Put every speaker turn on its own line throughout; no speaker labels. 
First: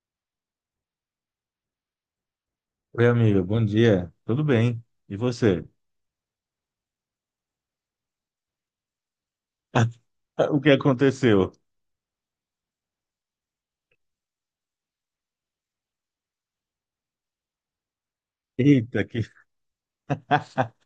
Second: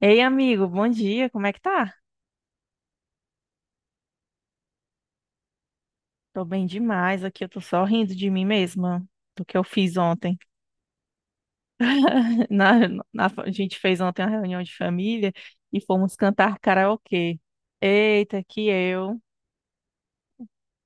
Ei, amigo, bom dia, como é que tá?
Oi, amiga, bom dia. Tudo bem? E você?
Tô bem demais aqui, eu tô só rindo de mim mesma do que eu fiz ontem.
O que aconteceu?
Na, a gente fez ontem uma reunião de família e fomos cantar karaokê. Eita, que
Eita,
eu.
que.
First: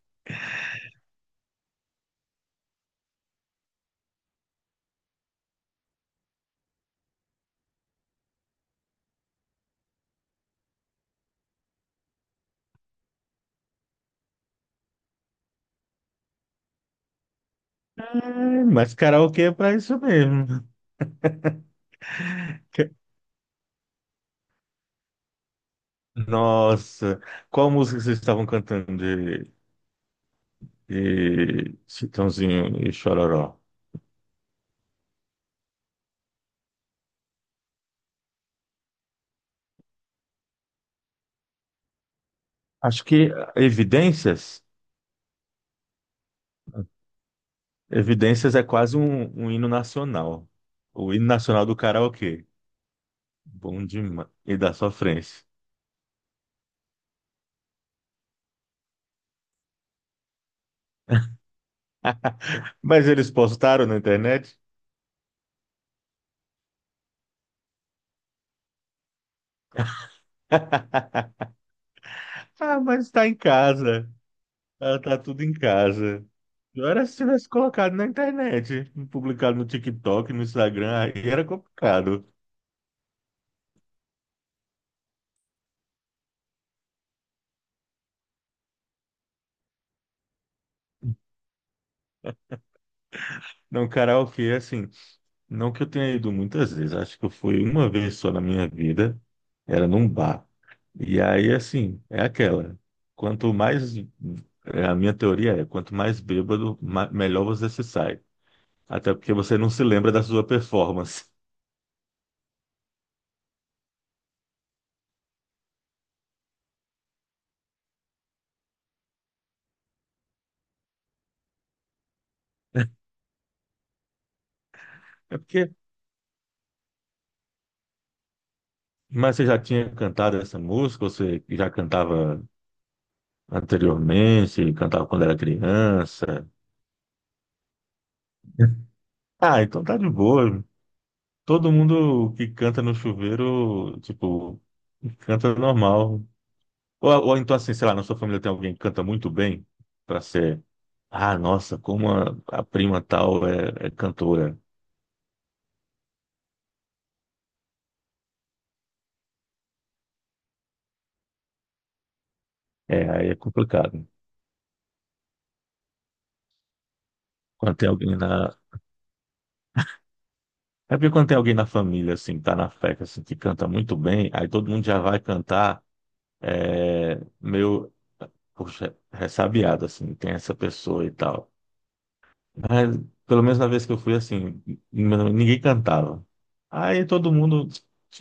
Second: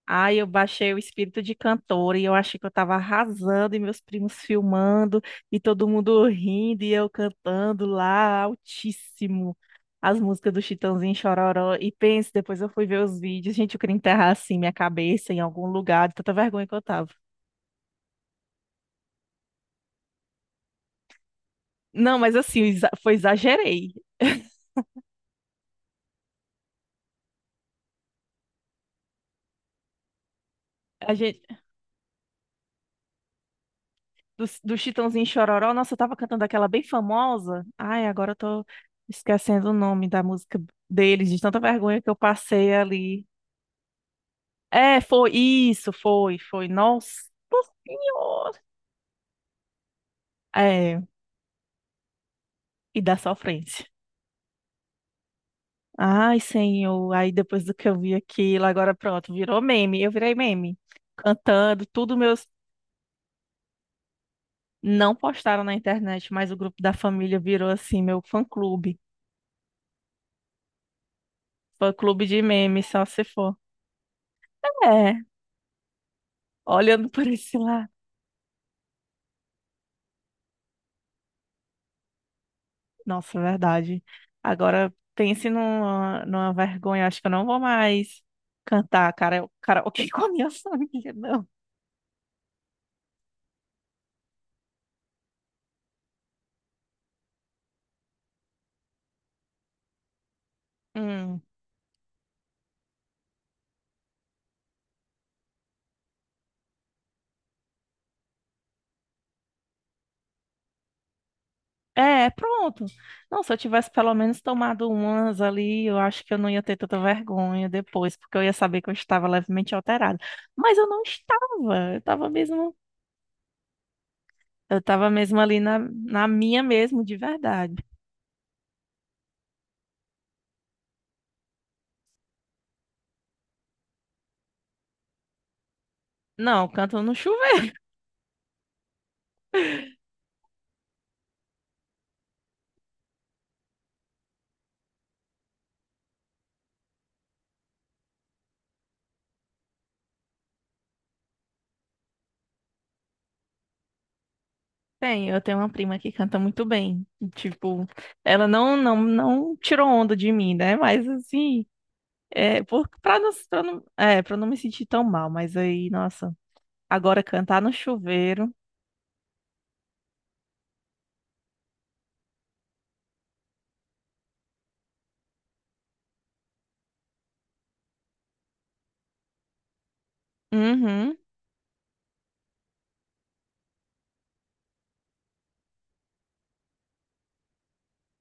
Aí eu baixei o espírito de cantora e eu achei que eu tava arrasando e meus primos filmando e todo mundo rindo e eu cantando lá altíssimo as músicas do Chitãozinho Chororó. E pense, depois eu fui ver os vídeos, gente, eu queria enterrar assim minha cabeça em algum lugar, de tanta vergonha que eu tava.
Ai, mas karaokê é pra isso mesmo.
Não, mas assim, foi exagerei.
Nossa, qual música vocês estavam cantando de,
A gente,
de Chitãozinho e Chororó?
do Chitãozinho Chororó, nossa, eu tava cantando aquela bem famosa. Ai, agora eu tô esquecendo o nome da música deles, de tanta vergonha que eu passei
Acho
ali.
que Evidências.
É, foi isso, foi, foi. Nossa
Evidências
Senhora.
é quase um hino nacional.
É,
O hino nacional do karaokê.
e da sofrência.
Bom demais. E da sofrência.
Ai, Senhor. Aí depois do que eu vi aquilo, agora pronto, virou meme. Eu virei meme. Cantando, tudo meus.
Mas eles postaram na internet?
Não postaram na internet, mas o grupo da família virou assim, meu fã-clube. Fã-clube de
Ah,
meme, só
mas
se
está em
for.
casa. Ela tá
É,
tudo em casa. Pior era
olhando
se
por
tivesse
esse lado.
colocado na internet, publicado no TikTok, no Instagram, aí era complicado.
Nossa, é verdade. Agora pense numa vergonha. Acho que eu não vou mais cantar cara, karaokê com a minha família, não.
Não, karaokê, assim, não que eu tenha ido muitas vezes, acho que eu fui uma vez só na minha vida, era num bar. E
Hum.
aí, assim, é aquela. Quanto mais, é, a minha teoria é, quanto mais bêbado, melhor você se sai. Até porque você não se lembra da sua performance.
É, pronto. Não, se eu tivesse pelo menos tomado umas ali, eu acho que eu não ia ter tanta vergonha depois, porque eu ia saber que eu estava levemente alterada. Mas eu não estava. Eu estava
É
mesmo ali
porque,
na, na minha mesmo, de verdade.
mas você já tinha cantado essa música, você já cantava anteriormente, cantava quando era criança.
Não, canto no chuveiro.
Ah, então tá de boa. Todo mundo que canta no chuveiro, tipo, canta normal. Ou então, assim, sei lá, na sua família tem alguém que canta muito bem, pra ser, ah, nossa, como a prima tal é cantora.
Tem, eu tenho uma prima que canta muito bem. Tipo, ela não tirou onda de mim, né? Mas assim, é, por,
É, aí é
pra não,
complicado.
é, pra não me sentir tão mal, mas aí, nossa, agora cantar no
Quando tem alguém
chuveiro.
na. É porque quando tem alguém na família, assim, que tá na fé, assim, que canta muito bem, aí todo mundo já vai cantar. É, meio poxa, ressabiado, assim, tem essa pessoa e
Uhum.
tal. Mas, pelo menos na vez que eu fui, assim, ninguém cantava. Aí todo mundo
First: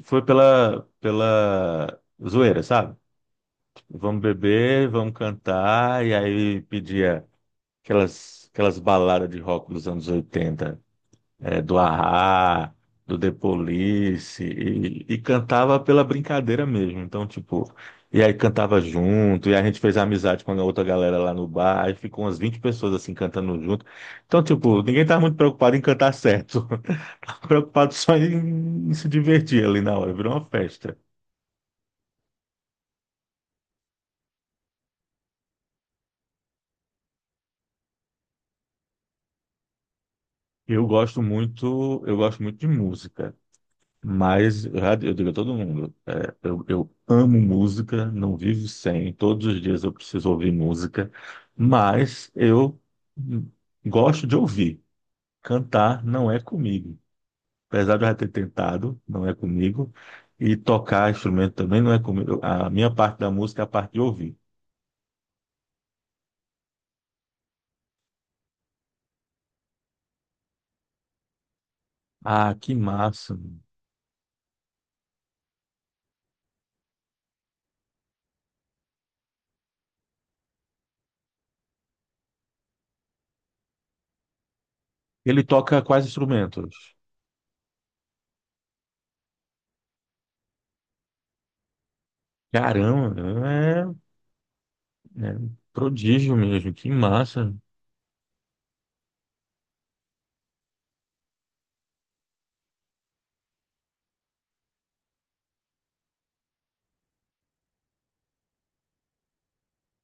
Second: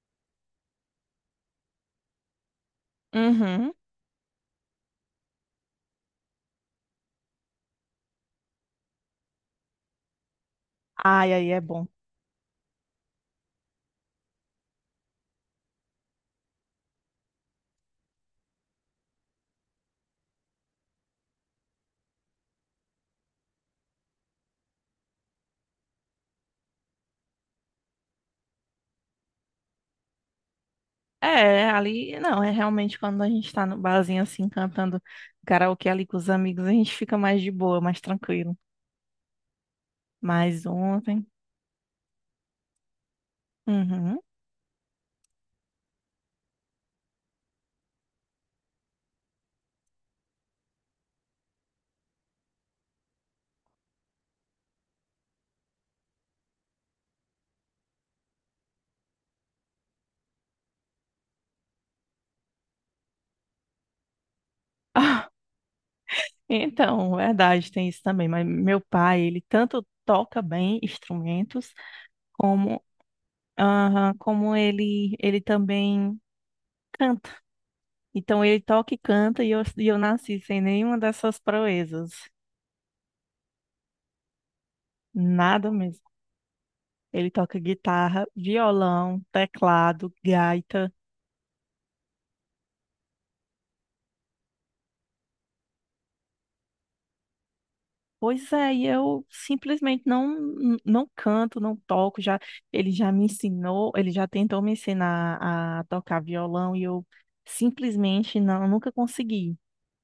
foi pela zoeira, sabe?
Uhum.
Vamos beber, vamos cantar, e aí pedia aquelas baladas de rock dos anos 80
Ai, aí é
do
bom.
Ahá, do The Police, e cantava pela brincadeira mesmo. Então, tipo, e aí cantava junto, e a gente fez amizade com a outra galera lá no bar, aí ficou umas 20 pessoas assim cantando junto. Então, tipo, ninguém tava muito preocupado em cantar certo, tava preocupado só em se divertir ali na hora, virou uma festa.
É, ali, não, é realmente quando a gente tá no barzinho assim, cantando karaokê ali com os amigos, a gente fica mais de boa, mais tranquilo. Mas
Eu gosto
ontem.
muito, eu gosto muito de música.
Uhum.
Mas eu digo a todo mundo, eu amo música, não vivo sem, todos os dias eu preciso ouvir música, mas eu hum, gosto de ouvir. Cantar não é comigo. Apesar de eu já ter tentado, não é comigo. E tocar instrumento também não é comigo. A minha parte da música é a parte de ouvir.
Então, verdade, tem isso também. Mas meu pai, ele tanto toca bem instrumentos,
Ah, que
como,
massa. Mano.
aham, como ele também canta. Então, ele toca e canta, e eu nasci sem nenhuma dessas proezas.
Ele
Nada
toca quais
mesmo.
instrumentos?
Ele toca guitarra, violão, teclado, gaita.
Caramba, é um prodígio mesmo, que massa.
Pois é, e eu simplesmente não canto, não toco, já ele já me ensinou, ele já tentou me ensinar a tocar violão e eu simplesmente não nunca consegui.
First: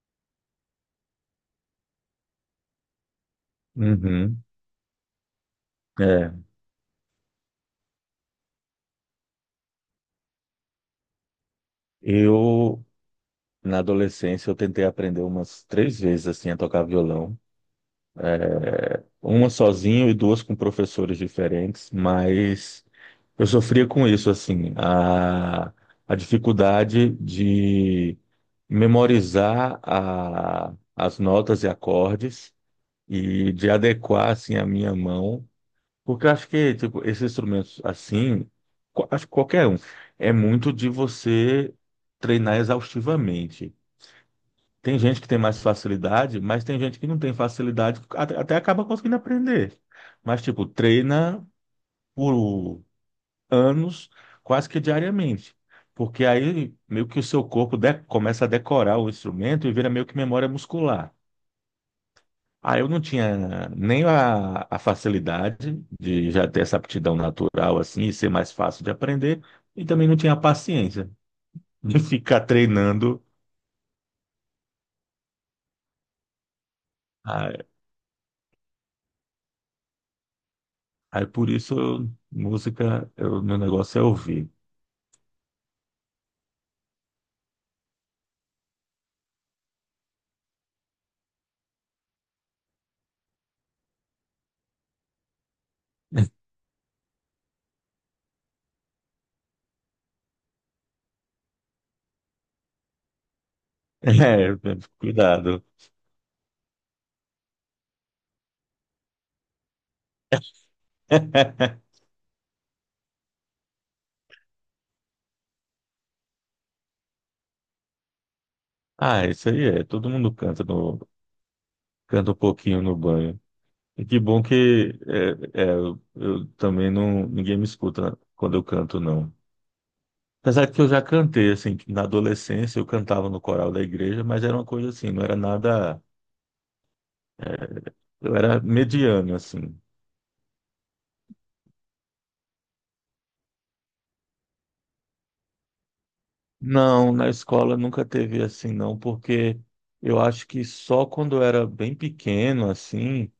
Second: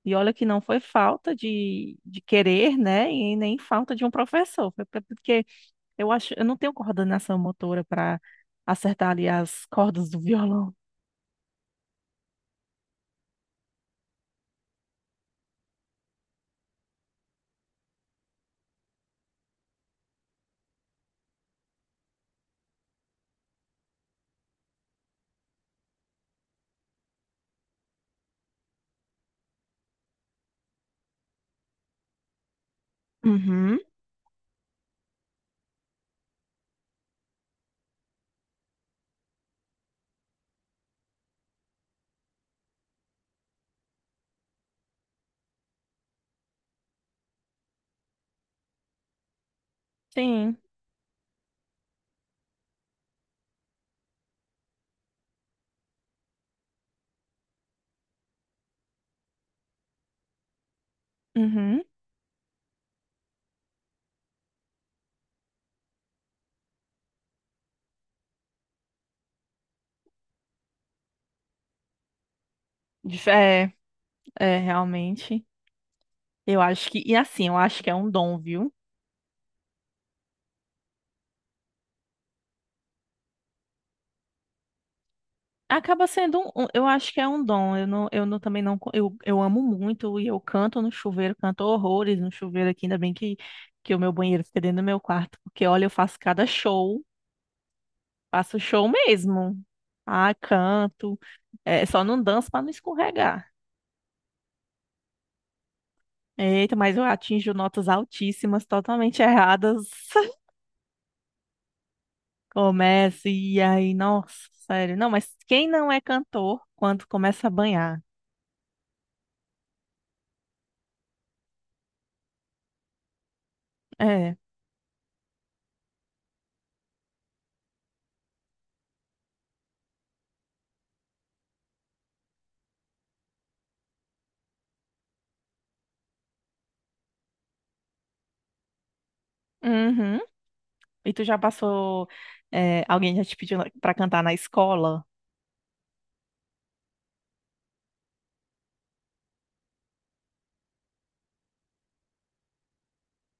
E olha que não foi falta de querer, né? E nem falta de um
Uhum,
professor, porque eu acho,
é.
eu não tenho coordenação motora para acertar ali as cordas do violão.
Eu Na adolescência, eu tentei aprender umas três vezes assim a tocar violão, uma sozinho e duas com professores diferentes, mas eu sofria com isso assim, a dificuldade de memorizar as notas e acordes e de
Uhum.
adequar assim a minha mão, porque eu acho que tipo esses instrumentos assim, acho que qualquer um, é muito de você treinar exaustivamente. Tem gente que tem mais facilidade, mas tem gente que não tem facilidade, até acaba conseguindo aprender. Mas,
Sim.
tipo, treina por anos, quase que diariamente. Porque aí meio que o seu corpo começa a decorar o instrumento e vira meio que memória muscular.
Uhum.
Aí eu não tinha nem a facilidade de já ter essa aptidão natural assim e ser mais fácil de aprender, e também não tinha a paciência de ficar treinando.
É. É, realmente. Eu acho que, e assim, eu
Ah,
acho que é um dom, viu?
aí por isso, música, meu negócio é ouvir.
Acaba sendo um, eu acho que é um dom. Eu não, também não, co- eu amo muito e eu canto no chuveiro, canto horrores no chuveiro aqui, ainda bem que o meu banheiro fica dentro do meu quarto, porque olha, eu faço cada show, faço show mesmo. Ah, canto. É, só não danço pra não escorregar.
É, cuidado.
Eita, mas eu atinjo notas altíssimas, totalmente erradas. Começa e aí, nossa, sério. Não, mas quem não é cantor quando começa a banhar?
Ah, isso aí é. Todo mundo canta um pouquinho no banho. E que
É.
bom que é, eu também não, ninguém me escuta quando eu canto, não. Apesar que eu já cantei, assim, que na adolescência eu cantava no coral da igreja, mas era uma coisa assim, não era nada, é, eu era mediano, assim.
Uhum. E tu já passou, é, alguém já te pediu pra cantar na escola?
Não, na escola nunca teve assim, não, porque eu acho que só quando eu era bem pequeno, assim,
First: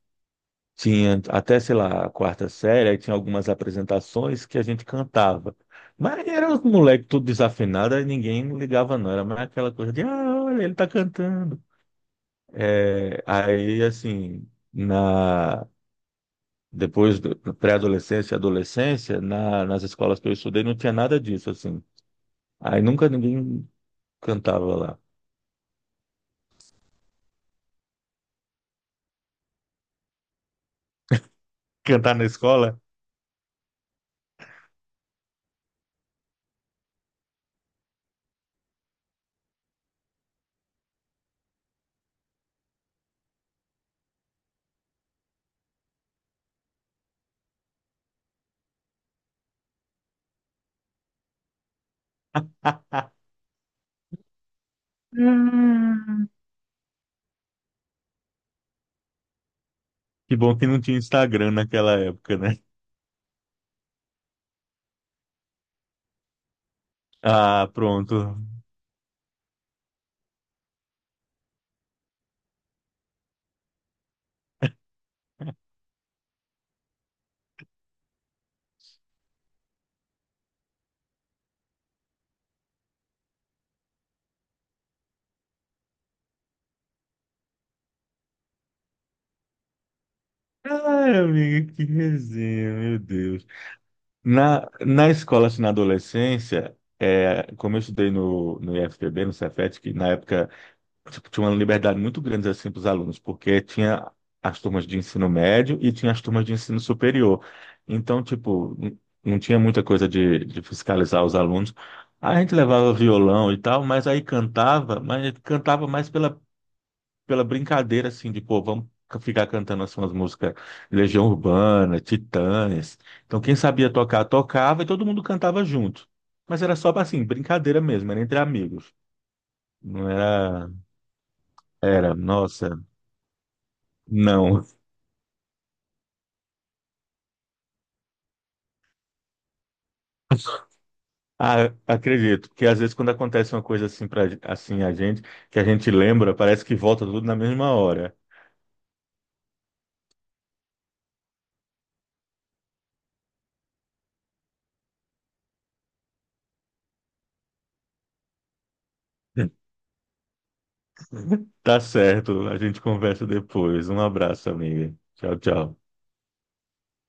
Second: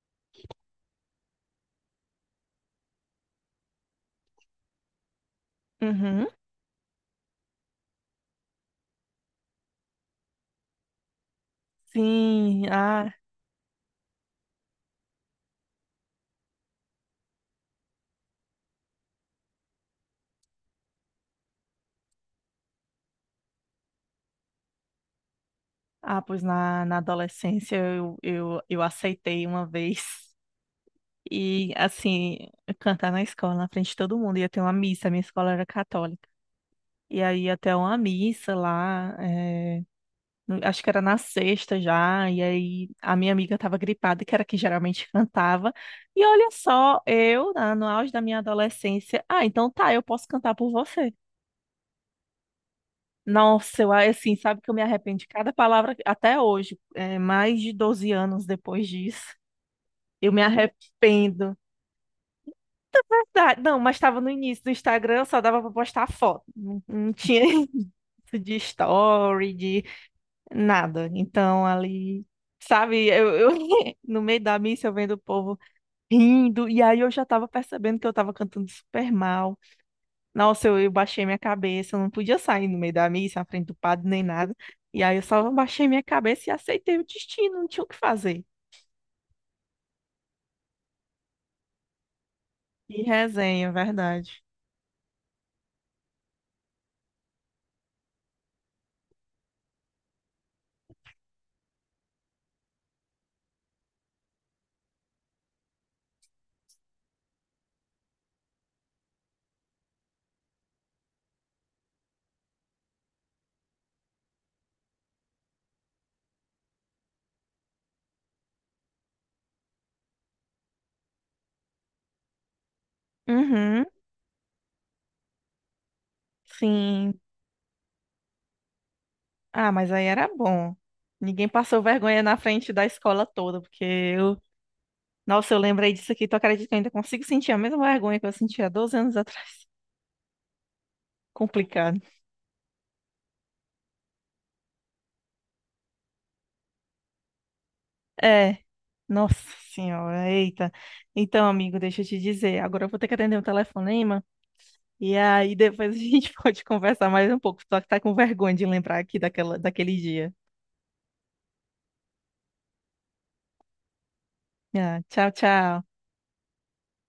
tinha até, sei lá, a quarta série, aí tinha algumas apresentações que a gente cantava. Mas
Uhum.
era os moleques tudo desafinado, aí ninguém ligava, não. Era mais aquela coisa de, ah, olha, ele tá cantando.
Sim. Ah,
É, aí, assim, na. Depois, na pré-adolescência, e adolescência, nas escolas que eu estudei, não tinha nada disso, assim. Aí nunca ninguém cantava lá.
ah, pois na, na adolescência eu aceitei uma vez. E
Cantar na
assim,
escola?
cantar na escola, na frente de todo mundo. Ia ter uma missa, minha escola era católica. E aí ia ter uma missa lá, é, acho que era na sexta já, e aí a minha amiga estava gripada, que era quem geralmente cantava. E olha só, eu, no auge da minha adolescência, ah, então tá, eu posso cantar por você. Nossa, eu assim, sabe que eu me arrependo de cada palavra
Hum.
até hoje, é, mais de 12 anos depois disso. Eu
Que
me
bom que não tinha Instagram
arrependo.
naquela época, né?
Verdade. Não, mas estava no início do Instagram, só dava para postar foto. Não, não tinha
Ah, pronto.
isso de story, de nada. Então, ali, sabe, eu no meio da missa eu vendo o povo rindo, e aí eu já tava percebendo que eu tava cantando super mal. Nossa, eu baixei minha cabeça, eu não podia sair no meio da missa, na frente do padre, nem nada. E aí eu só baixei minha cabeça e aceitei o destino, não tinha o que fazer.
Ai, amiga, que resenha, meu
E
Deus.
resenha, verdade.
Na escola, assim, na adolescência, é, como eu estudei no IFPB, no Cefet, que na época tipo, tinha uma liberdade muito grande assim para os alunos, porque tinha as turmas de ensino médio e tinha as turmas de ensino superior. Então, tipo, não tinha muita coisa de fiscalizar os alunos. A gente levava violão e tal, mas aí cantava, mas cantava mais pela brincadeira, assim, de, pô, vamos ficar cantando assim, umas músicas Legião Urbana, Titãs. Então, quem
Uhum,
sabia tocar, tocava e todo mundo cantava junto. Mas era só,
sim.
assim, brincadeira mesmo, era entre amigos.
Ah, mas aí
Não
era
era.
bom. Ninguém passou
Era,
vergonha na frente
nossa.
da escola toda, porque eu
Não.
Nossa, eu lembrei disso aqui. Tu acredita que eu ainda consigo sentir a mesma vergonha que eu sentia há 12 anos atrás?
Ah,
Complicado.
acredito, porque às vezes quando acontece uma coisa assim para assim a gente, que a gente lembra, parece que volta tudo na mesma hora.
É, nossa senhora, eita. Então, amigo, deixa eu te dizer. Agora eu vou ter que atender um telefonema. E aí depois a gente pode conversar mais um pouco. Só que tá com vergonha de lembrar aqui daquela, daquele dia.
Tá certo, a gente conversa depois. Um abraço, amiga.
Ah, tchau,
Tchau, tchau.
tchau.